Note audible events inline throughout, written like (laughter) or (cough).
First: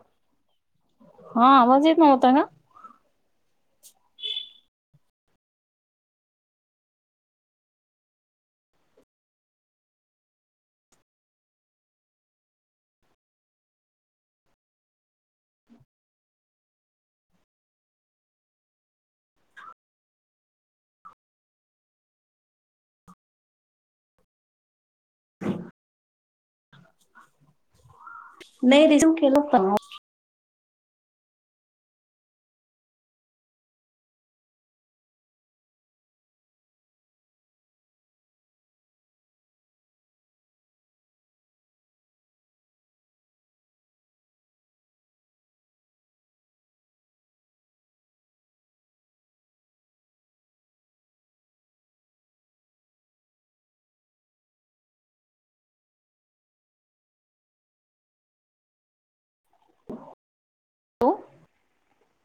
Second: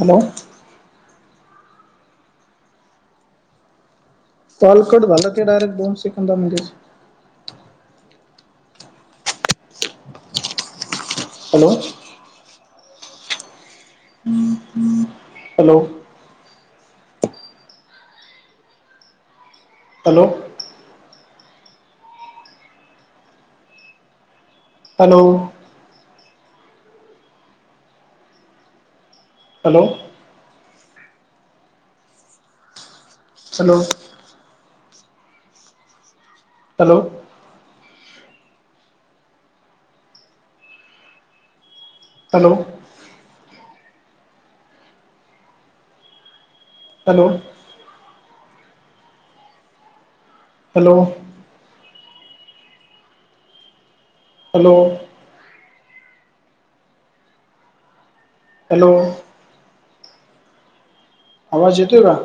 Hello. हा आवाज येत नव्हता ना. कॉल कट झालं ते, डायरेक्ट दोनसेकंदा मध्येच. Hello hello. हॅलो. हॅलो. नाही रिझ्यूम केलं. होतं. Hello. Hello. Hello. Hello. Hello. Hello. Hello. Hello. (inaudible) Hello आवाज येतो का?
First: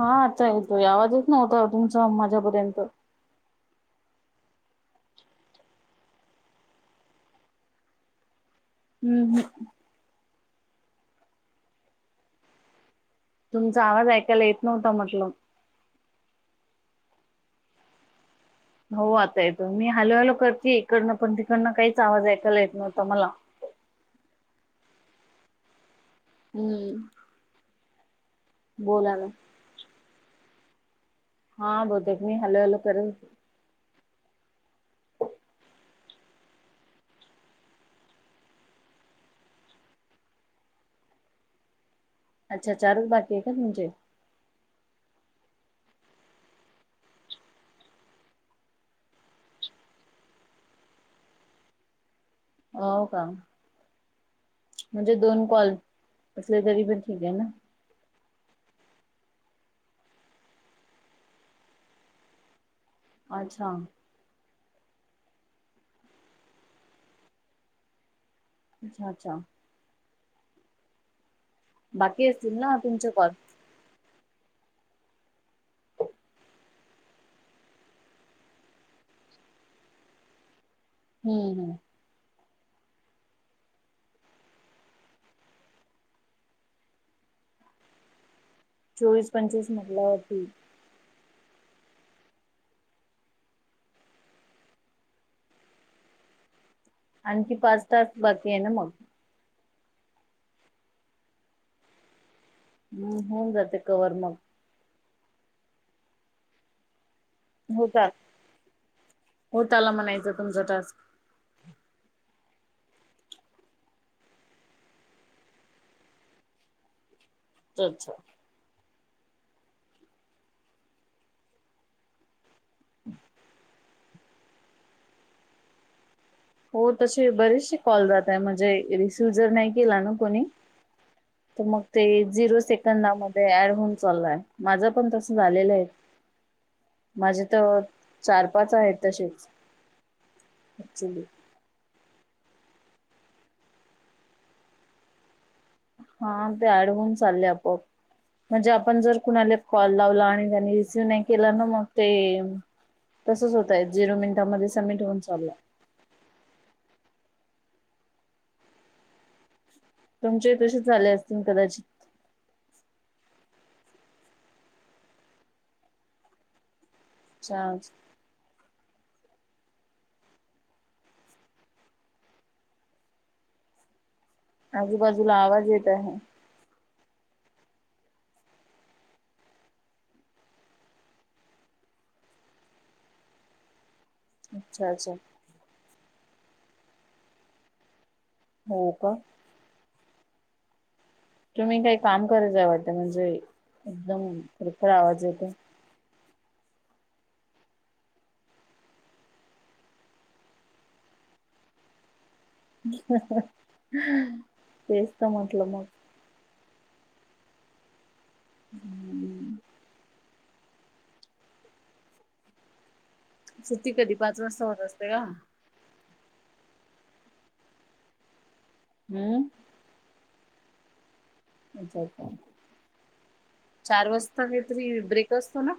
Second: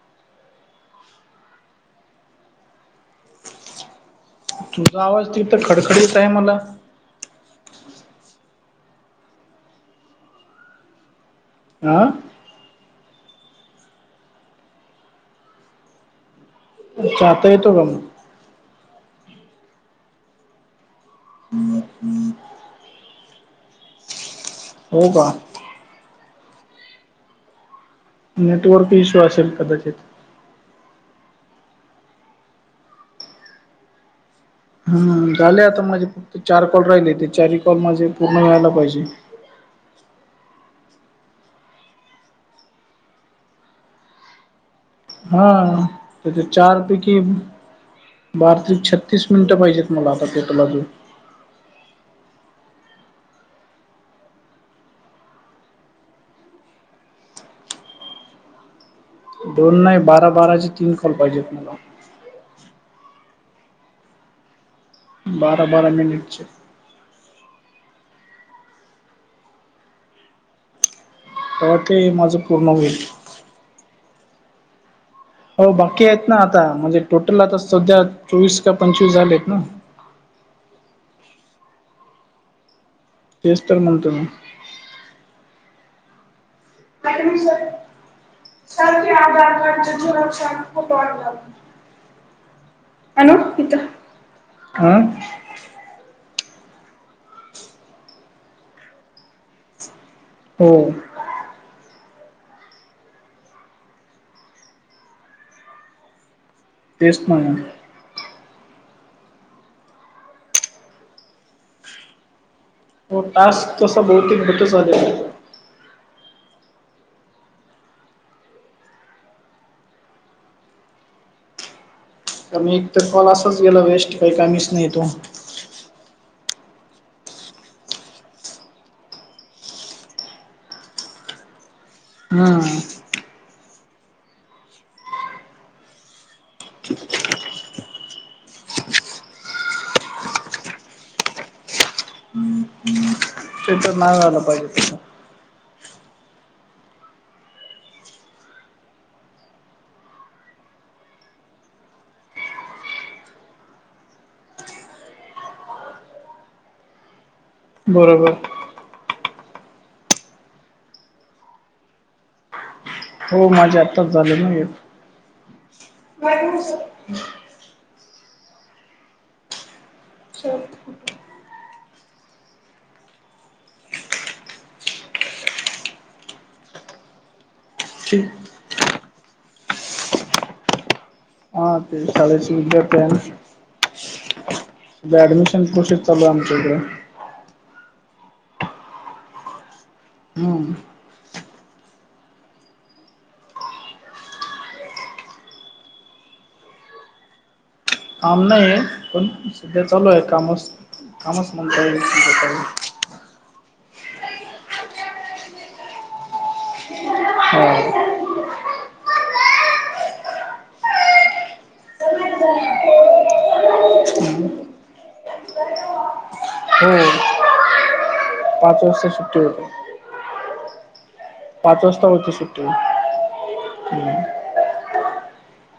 हा, आता येतोय आवाजाचं, नव्हता तुमचा माझ्यापर्यंत. तुझा आवाज तिथं, खडखडीत आहे मला. हम्म हम्म. आ तुमचा आवाज ऐकायला येत नव्हता म्हटलं आता येतो का मग हो आता येतो मी हॅलो, हॅलो करते इकडनं पण तिकडनं काहीच आवाज ऐकायला येत नव्हता मला हो का हम्म नेटवर्क बोला इश्यू ना. असेल कदाचित हा बहुतेक मी हॅलो, हॅलो करे हम् झाले आता माझे फक्त चार कॉल राहिले ते चार कॉल माझे पूर्ण व्हायला पाहिजे अच्छा चारच बाकी आहे का तुमचे हा त्याच्या चार पैकी बार त्रिक छत्तीस मिनिटं पाहिजेत मला आता तेटलाजून हो का? म्हणजे दोन कॉल असले तरी पण ठीक आहे ना दोन नाही बारा, बाराचे तीन कॉल पाहिजेत मला अच्छा! बारा, बारा मिनिटचे अच्छा, अच्छा हो ते बाकी माझं असतील पूर्ण ना होईल तुमचे कॉल हो बाकी आहेत ना आता म्हणजे टोटल आता सध्या चोवीस का पंचवीस झाले आहेत ना हम्म, हम्म तेच तर म्हणतो मी काही म्हंटलं सांग की चोवीस आधार पंचवीस कार्ड चे म्हटल्यावरती झेरॉक्स आण आणू इथं आ आणखी पाच टास्क बाकी आहे ना मग हो हम्म होऊन जाते कवर मग तेच म्हणलं होता होताला म्हणायचं तुमचा टास्क तो टास्क तसा बहुतेक भेटर आलेल आहे चल, चल का म एकतर कॉल असच गेला वेस्ट काही कामीच नाही तो हो तसे बरेचसे कॉल जात आहे म्हणजे रिसीव जर नाही केला ना कोणी तर मग ते झिरो हम्म. सेकंदामध्ये ऍड होऊन चाललाय माझं पण तसं झालेलं आहे माझे तर चार, पाच आहेत तसेच ऍक्च्युली (inaudible) नाही तर नाही व्हायला पाहिजे हा ते ऍड होऊन चालले आपोआप म्हणजे आपण जर कोणाला कॉल लावला आणि त्यानी रिसिव्ह नाही केला ना मग ते तसच होतय झिरो मिनिटामध्ये समिट होन चालला बरोबर तुमचे ही तसेच झाले असतील कदाचित हो माझे आत्ताच झालं नाही आहेत (inaudible) अच्छा चल आजूबाजूला आवाज येत आहे ठीक हा ते शाळेचे विद्यार्थी आहे ना अच्छा अच्छा तुझा ऍडमिशन कूषित चालू आमच्या इकड. हो का. हम्म तुम्ही काही काम करायचं वाटतं म्हणजे एकदम करकर आवाज येतोय काम नाहीय पण सध्या चालू आहे काम कामच म्हणता येल तेचत म्हटलं मग. (unintelligible) हम्म. सुट्टी कधी पाच वाजता होत असते का? हो पाच वाजता सुुट्टी हम्म होते. पाच अच्छा वाजता अच्छा होती सुट्टी चार वाजता काहीतरी ब्रेक असतो ना.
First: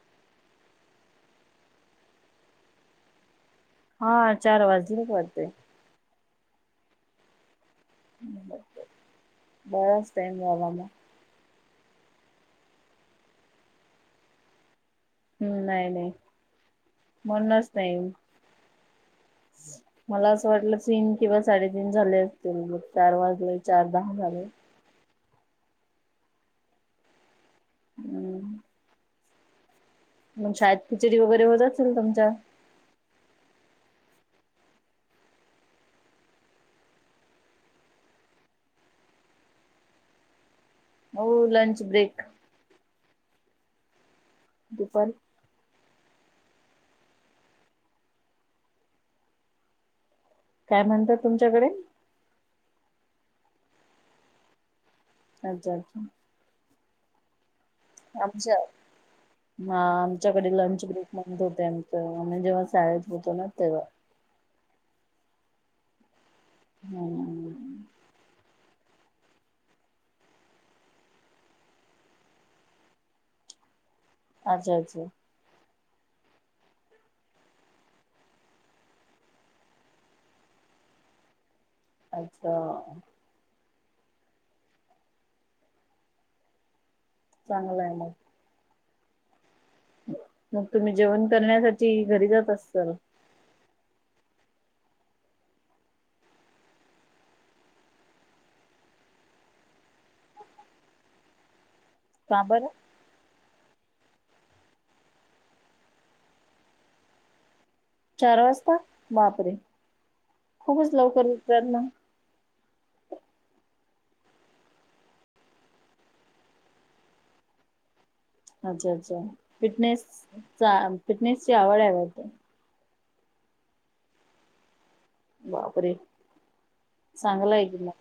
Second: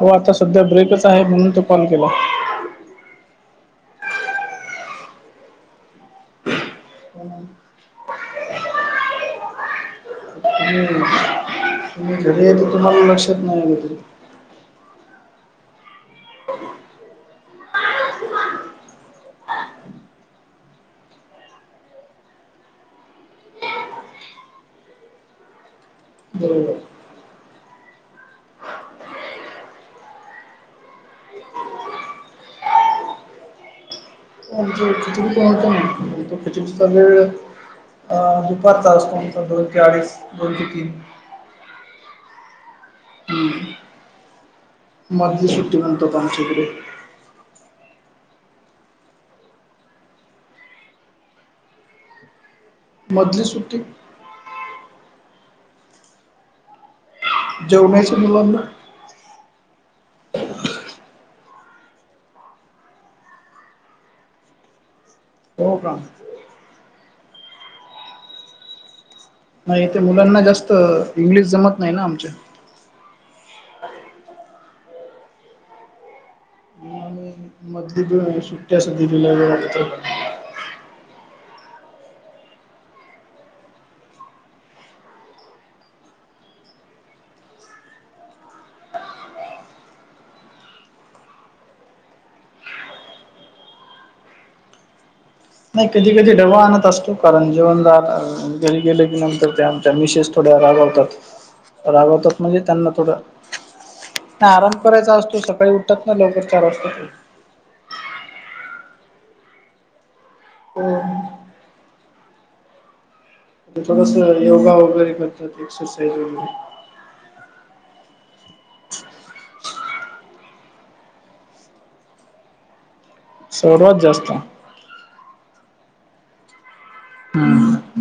हो आता सध्या ब्रेकच आहे म्हणून तर कॉल केला. हा चार वाजलेत वाटतंय. (inaudible) बर बर बरच टाईम झाला ना. परंतु तुम्हाला लक्षात नाही आला ते. हम्म नाही नाही म्हणूनच नाही. मला असं वाटलं तीन किंवा साडेतीन झाले असतील मग चार वाजले चार दहा झाले. बरोबर. हम्म. मग शाळेत खिचडी वगैरे होत असेल तुमच्या. (unintelligible) अ दुपारचाच तुमचं दोन ते अडीच दोन ते तीन. हो लंच ब्रेक. दुपारी मधली सुुट्टी म्हणतात आमच्याकडे. काय म्हणतात तुमच्याकडे? मधली सुट्टी आत जा की. जो मई आमच्यात. म आमच्याकडे लंच ब्रेक म्हणतो त्यानंतर आम्ही जेव्हा शाळेत होतो ना तेव्हा. हो का. हम्म. नाही इथं मुलांना जास्त इंग्लिश जमत नाही ना आमच्या. अ (inaudible) अच्छा अच्छा. मग मी. मधली दोन सुट्टयासा दिलेल वाटत. अच्छा. चांगला आहे मग. मग तुम्ही जेवण करण्यासाठी घरी जात असल. नाही कधी कधी डवा आणत असतो कारण जेवणला घरी गेलं की नंतर ते आमच्या मिशेस थोडेे रागवतात. रागवतात का म्हणजे बरं? त्यांना थोडं. आता आराम करायचा असतो सकाळी उठत नाय लवकर चार वाजता. चार वाजता बापरे हो खूपच लवकर म्हणजे उठतात मग. थोडस योगा वगैरे करतात एक्सरसाइज वगैरे. अच्छा अच्छा फिटनेस चा फिटनेस ची आवड आहे वाटतं. सर्वात जास्त. बापरे चांगलाय हम्म की मग.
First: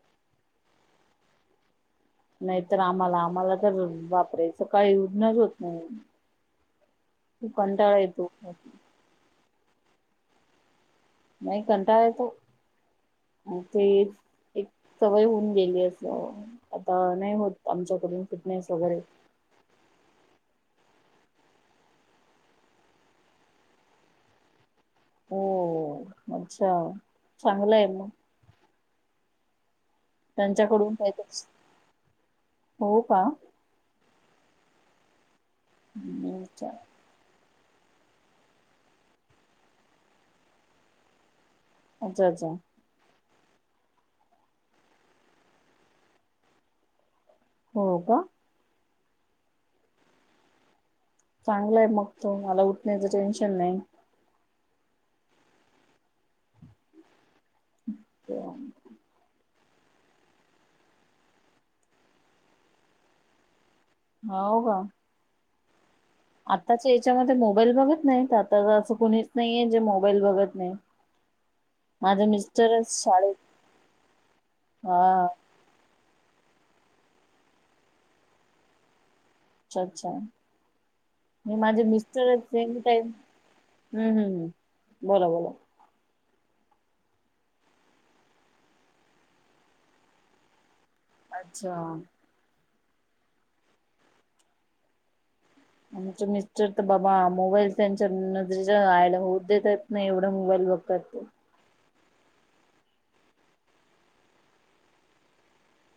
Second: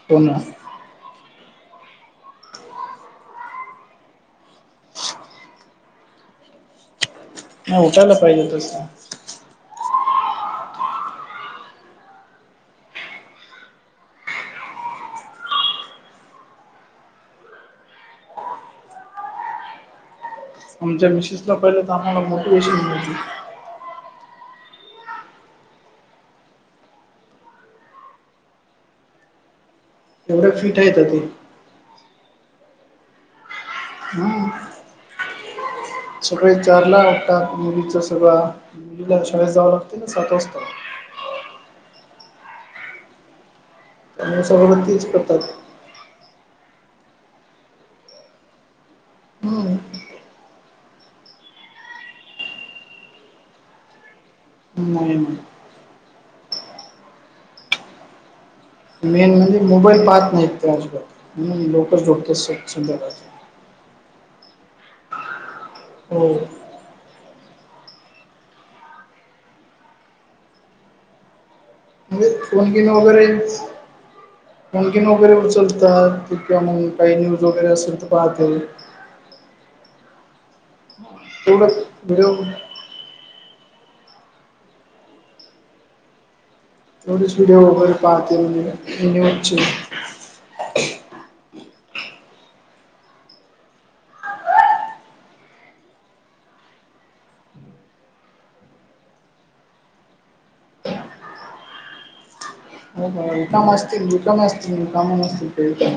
(unintelligible) नाहीतर आम्हाला आम्हाला तर बापरे सकाळी उठनच होत नाही. खूप मग कंटाळा उठयला येतो पाहिजे तस. नाही कंटाळं खूप आणि ते. एक सवय होऊन गेली असा आता नाही होत आमच्याकडून फिटनेस वगैरे. आमच्या मिसेसला पहिलं तर आम्हाला मोटिवे्शन मिळते. हो अच्छा चांगलं आहे मग. एवढे फिट त्यांच्याकडून आहेत ते काहीतरीच हो का? ह. सगळे अच्छा विचारला मुलीच सगळं मुलीला शाळेत जावं लागते सात वास्ता. अच्छा अच्छा. त्यांमुळे सगगतीच करतात. हो का? हम्म चांगलाय मग तो मला उठण्याचं टेन्शन नाही. हम् मुलींनो. अच्छा. मेन म्हणजे मोबाईल पाहत नाही तर अजबात लोकच ोकतंदरहात. हा हो का? होय. आताच्या याच्यामध्ये मोबाईल बघत नाही आता असं कुणीच नाहीये जे मोबाईल बघत नाही. (inaudible) माझे म्हणजे फोन गिन मिस्टरच वगैरे शाळेत फन हा गिन वगैरेचलतात. कंवा मग काही न्यूज वगैरे असेल तर पाहते. अच्छा अच्छा मी तेवढं माझे मिस्टर व्हिडिओ अस. हम्म हम् हम् बला बोला. थोढीस विडिओ बगून पाहतेने होचे. अच्छा. मच मिस्टर तर बाबा मोबाईल त्यांच्या नजरेच्या आयला होऊ देेत. नाही एवढा मोबाईल बघतात ते. हो रकाम असतील रिकमी असतीलकाम नसतील ते.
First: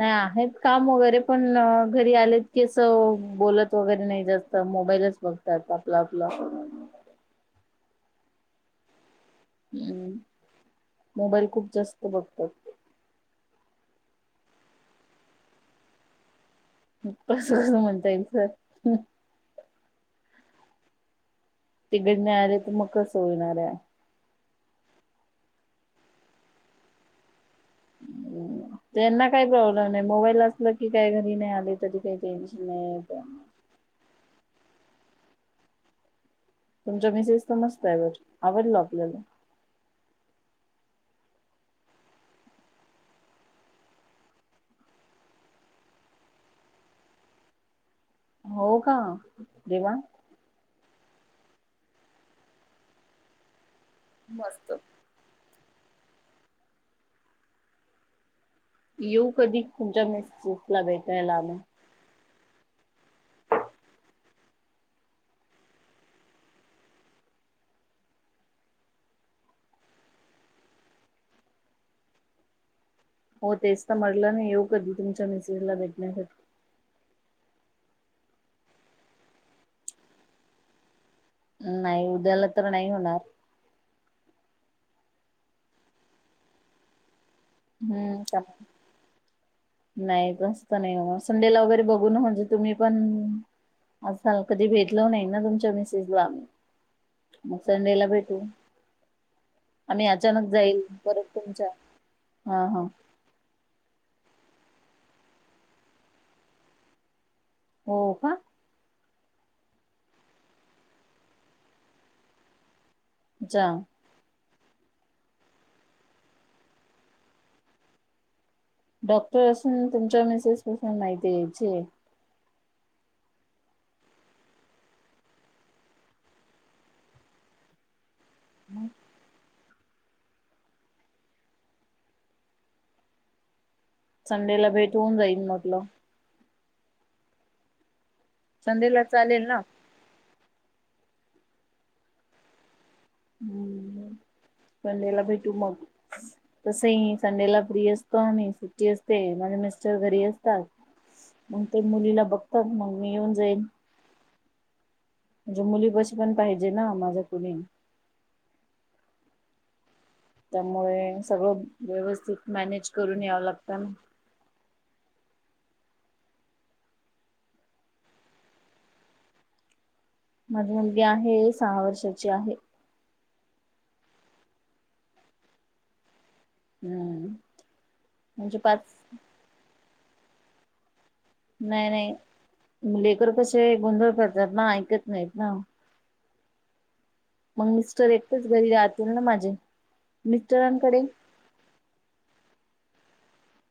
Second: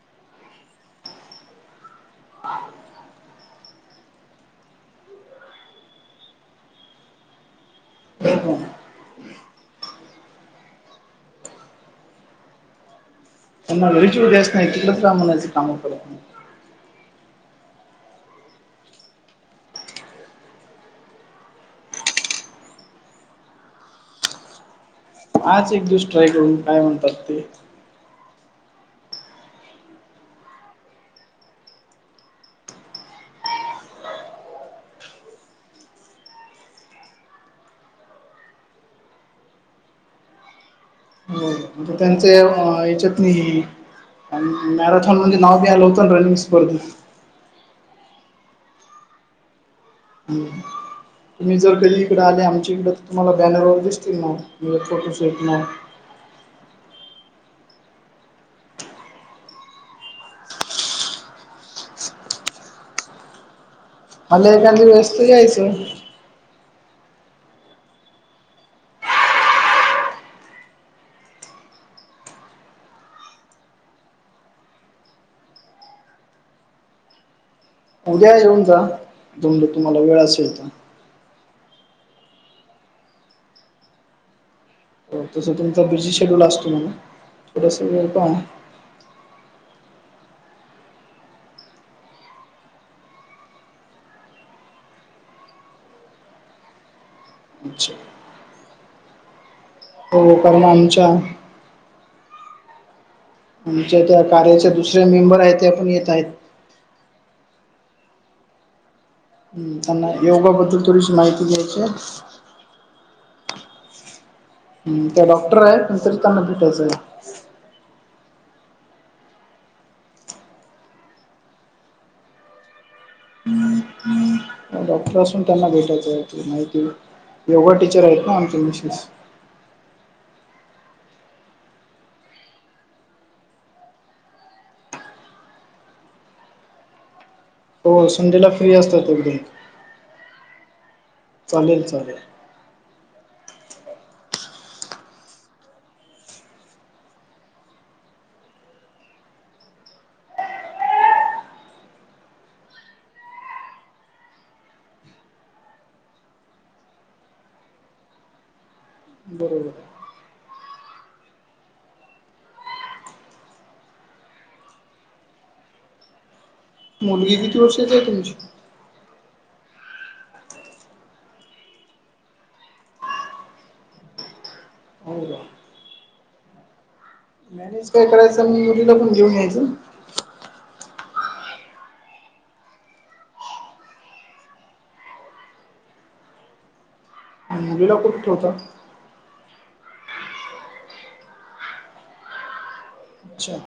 हा हेच काम वगैरे पण घरी आलेत की असं बोलत वगैरे नाही जास्त मोबाईलच. बघतात आपलं आपलं. हम् मोबाईल खूप जास्त बघतात. त्यांना वेळीचे अस नाही तिकच राम म्हच काम. असंच म्हणतय सर हम्म. तिकड नाही आले तर कसं होणार आहे. आज एक दिवस ट्राय करून काय म्हणतात ते. (inaudible) त्यांना काही जवळ आणाय प्रॉब्लेम नाही मोबाईल असल की काही घरी नाही आले तरी काही टेन्शन नाही. तुमचा मेसेज समस्ततय बरं आवडला आपल्याला. हो त्यांचे याच्यातनी. मॅरेथॉनमध्ये नाव बी आलं होतं ना रनिस करून. हो का देवा. ह तुम्ही जर कधी इकडं आले आमच्या इकड तुम्हाला बॅनर वगैरेस. म मस्त ये फोटो शूटला. येऊ कधी तुमच्या मी स्ूपला भेटायला आमी. आणि एखादी वेस्त जायच. हो तेच तर मटलं मी येऊ कधी तुमच्या मिसेसला भेटण्यासाठी. म उद्या येऊन जा तमज तुम्हाला मग वेळ असेल तर नाही उद्याला तर नाही होणार. हो तसं तुमचा बिझी शेड्यूल असतो थोडसं पण का? हम्म नाही तसत नाही संडेला वगैरे बघून म्हणजे तुम्ही पण. असाल कधी भेटलो नाही ना तुमच्या मिसेजला. मग अच्छा संडेला भेटू. आम्ही हो अचानक कारण जाईल आमच्या परत तुमच्या हा हा. आमच्या त्या कार्याचे दुसरे मेंबर आहेत ते पण येत आहेत. हो का. हम्म त्यांना योगा बद्दल थोडीशी माहिती द्यायची आहे. जा हम्म त्या डॉक्टर आहे नंतरी त्यांना भेटायचं आहे डॉक्टर असून तुमच्या मेसेज पासून माहिती घ्यायची. (inaudible) डॉक्टर असून त्यांना भेटायचं आहे माहिती योगा टीचर आहेत ना आमचे मिशेस. संडेला भेट होऊन जाईल म्हटलं हो संडेला फ्री संडेला असतात एकदम. चालेल ना चालेल चालेल. (inaudible) संडेेला भेटू मग तसही संडेला फ्री असतो आणि सुट्टी असते माझे मिस्टर घरी असतात. मग ते मुलीला बघतात मग मी येऊन जाईन. म्हणजे मुली बशी पण पाहिजे ना माझ्या कुणी बरोबर त्यामुळे सगळं व्यवस्थित मॅनेज करून यावं लागत ना. मुलगी किती वर्षाची आहे तुमची. माझी मुलगी आहे, सहा वर्षाची आहे. हो हो. हम्म मॅनेज काय करायचं म्हणजे मी मुलीला पाच पण घेऊन यायचं नाही नाही लेकर कसे गोंधळ करतात ना ऐकत नाहीत ना. मग मुलीला मिस्टर कुठे एकटेच ठेवता घरी राहतील ना माझे मिस्टरांकडे. अच्छा